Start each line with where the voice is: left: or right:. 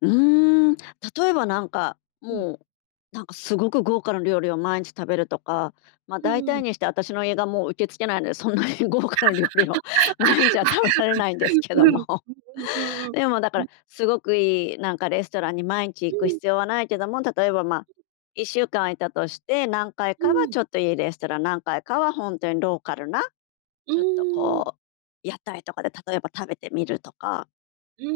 left: うーん、例えば、なんか、
right: うん。
left: もうなんか、すごく豪華な料理を毎日食べるとか、ま、
right: う
left: 大
right: う
left: 体
right: ん。
left: にして私の胃がもう受け付けないので、そんなに豪華な料理を毎日は食べられないんです けど
right: うん、
left: も。
right: うんうんうんうん。
left: でも、だか
right: うん。
left: らすごくいい、なんかレストランに毎日行
right: う
left: く
right: ん。
left: 必要はないけども、例えば、ま、1週間いたとして、何回
right: う
left: かは
right: ん。
left: ちょっといいレストラン、何回かはほんとにローカルな、
right: う
left: ちょっと
right: ーん。
left: こう、屋台とかで例えば食べてみるとか。
right: うん、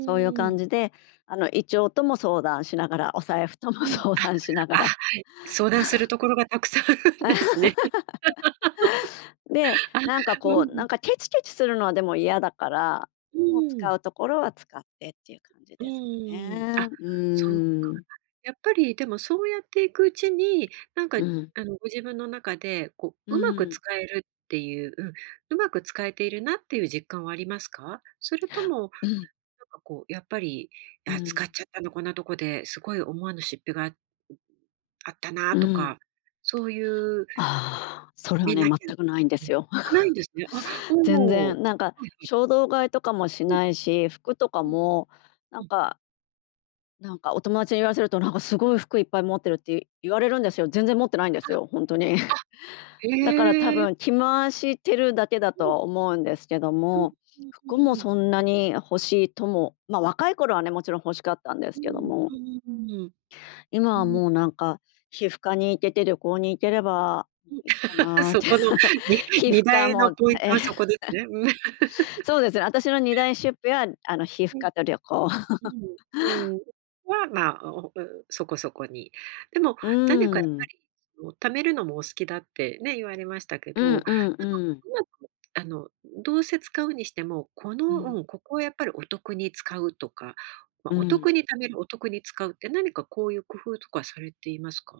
left: そういう
right: うー
left: 感
right: ん。
left: じで、あの、胃腸とも相談しながら、お財布とも
right: うん、
left: 相談しなが
right: あ、あ、
left: ら。
right: はい、相談する ところがたくさんあるんですね。
left: で、
right: あ、
left: なんか
right: うんう
left: こう、なん
right: ん。
left: かケチケチするのは、でも嫌だから、
right: う
left: もう
right: ー
left: 使
right: ん。
left: うところは使ってっていう感じ
right: う
left: ですか
right: ーん。
left: ね。
right: あ、
left: う
right: そっか [unintelligible]
left: ーん。
right: やっぱり、でもそうやっていくうちに、なんか、
left: うん。
right: あの、ご自分の中で、こ
left: う
right: う、うまく
left: ーん。
right: 使えるっていう、うん、うまく使えているなっていう実感はありますか？それ
left: や
right: とも、なん
left: うん。
right: かこう、やっぱり、
left: う
right: ああ使っ
left: ん。
right: ちゃったな、こんなとこで、すごい思わぬ出費があっあったな
left: う
right: と
left: ん。
right: か、そういう、
left: ああ、そ
right: し
left: れは
right: め
left: ね、
right: なきゃ
left: 全
right: と
left: くないんで
right: う
left: す
right: ん、
left: よ。
right: ないんです ね。あ、
left: 全
right: おう、は
left: 然、なんか
right: いはい。
left: 衝動買いとかもし
right: うん。
left: ないし、服とか
right: うん。
left: もな
right: う
left: ん
right: ん。
left: かなんかお友達に言わせると、なんかすごい服いっぱい持ってるってい言われるんですよ。全然持ってないんで
right: は、
left: すよ、ほんとに。
right: あ、
left: だから多
right: へえ。
left: 分着回してるだけだと
right: うん。
left: は思うんですけど
right: うん。
left: も、
right: うう
left: 服も
right: んうん。
left: そんなに欲しいとも、ま、若い頃はねもちろん欲しかったんで
right: う
left: す
right: ー
left: けど
right: ん、
left: も。
right: うんうんうん。
left: 今
right: う
left: は
right: ん。
left: もうなんか、皮膚科に行けて、旅行に行ければ
right: うん、
left: いっか なっ
right: そ
left: て、
right: この、に
left: 皮
right: に
left: 膚
right: だ
left: 科
right: いの
left: も。
right: ポイント はそこでね。うん。
left: そうですね、私の2大 出費は、あの、皮膚
right: うん。
left: 科と旅行。
right: うん、うん、は、まあ、おうそこそこに。でも
left: う
right: 何かやっ
left: ー
right: ぱ
left: ん。
right: り、そう、貯めるのもお好きだってね、言われましたけ
left: う
right: ど。
left: んうん
right: なんかこ
left: うん。
right: う、うまく、あの、うん、どうせ使うにしても、こ
left: う
right: の、う
left: ん。
right: ん、ここはやっぱりお得に使うとか、ま、
left: う
right: お得
left: ん。
right: に貯める、お得に使うって何かこういう工夫とかされていますか？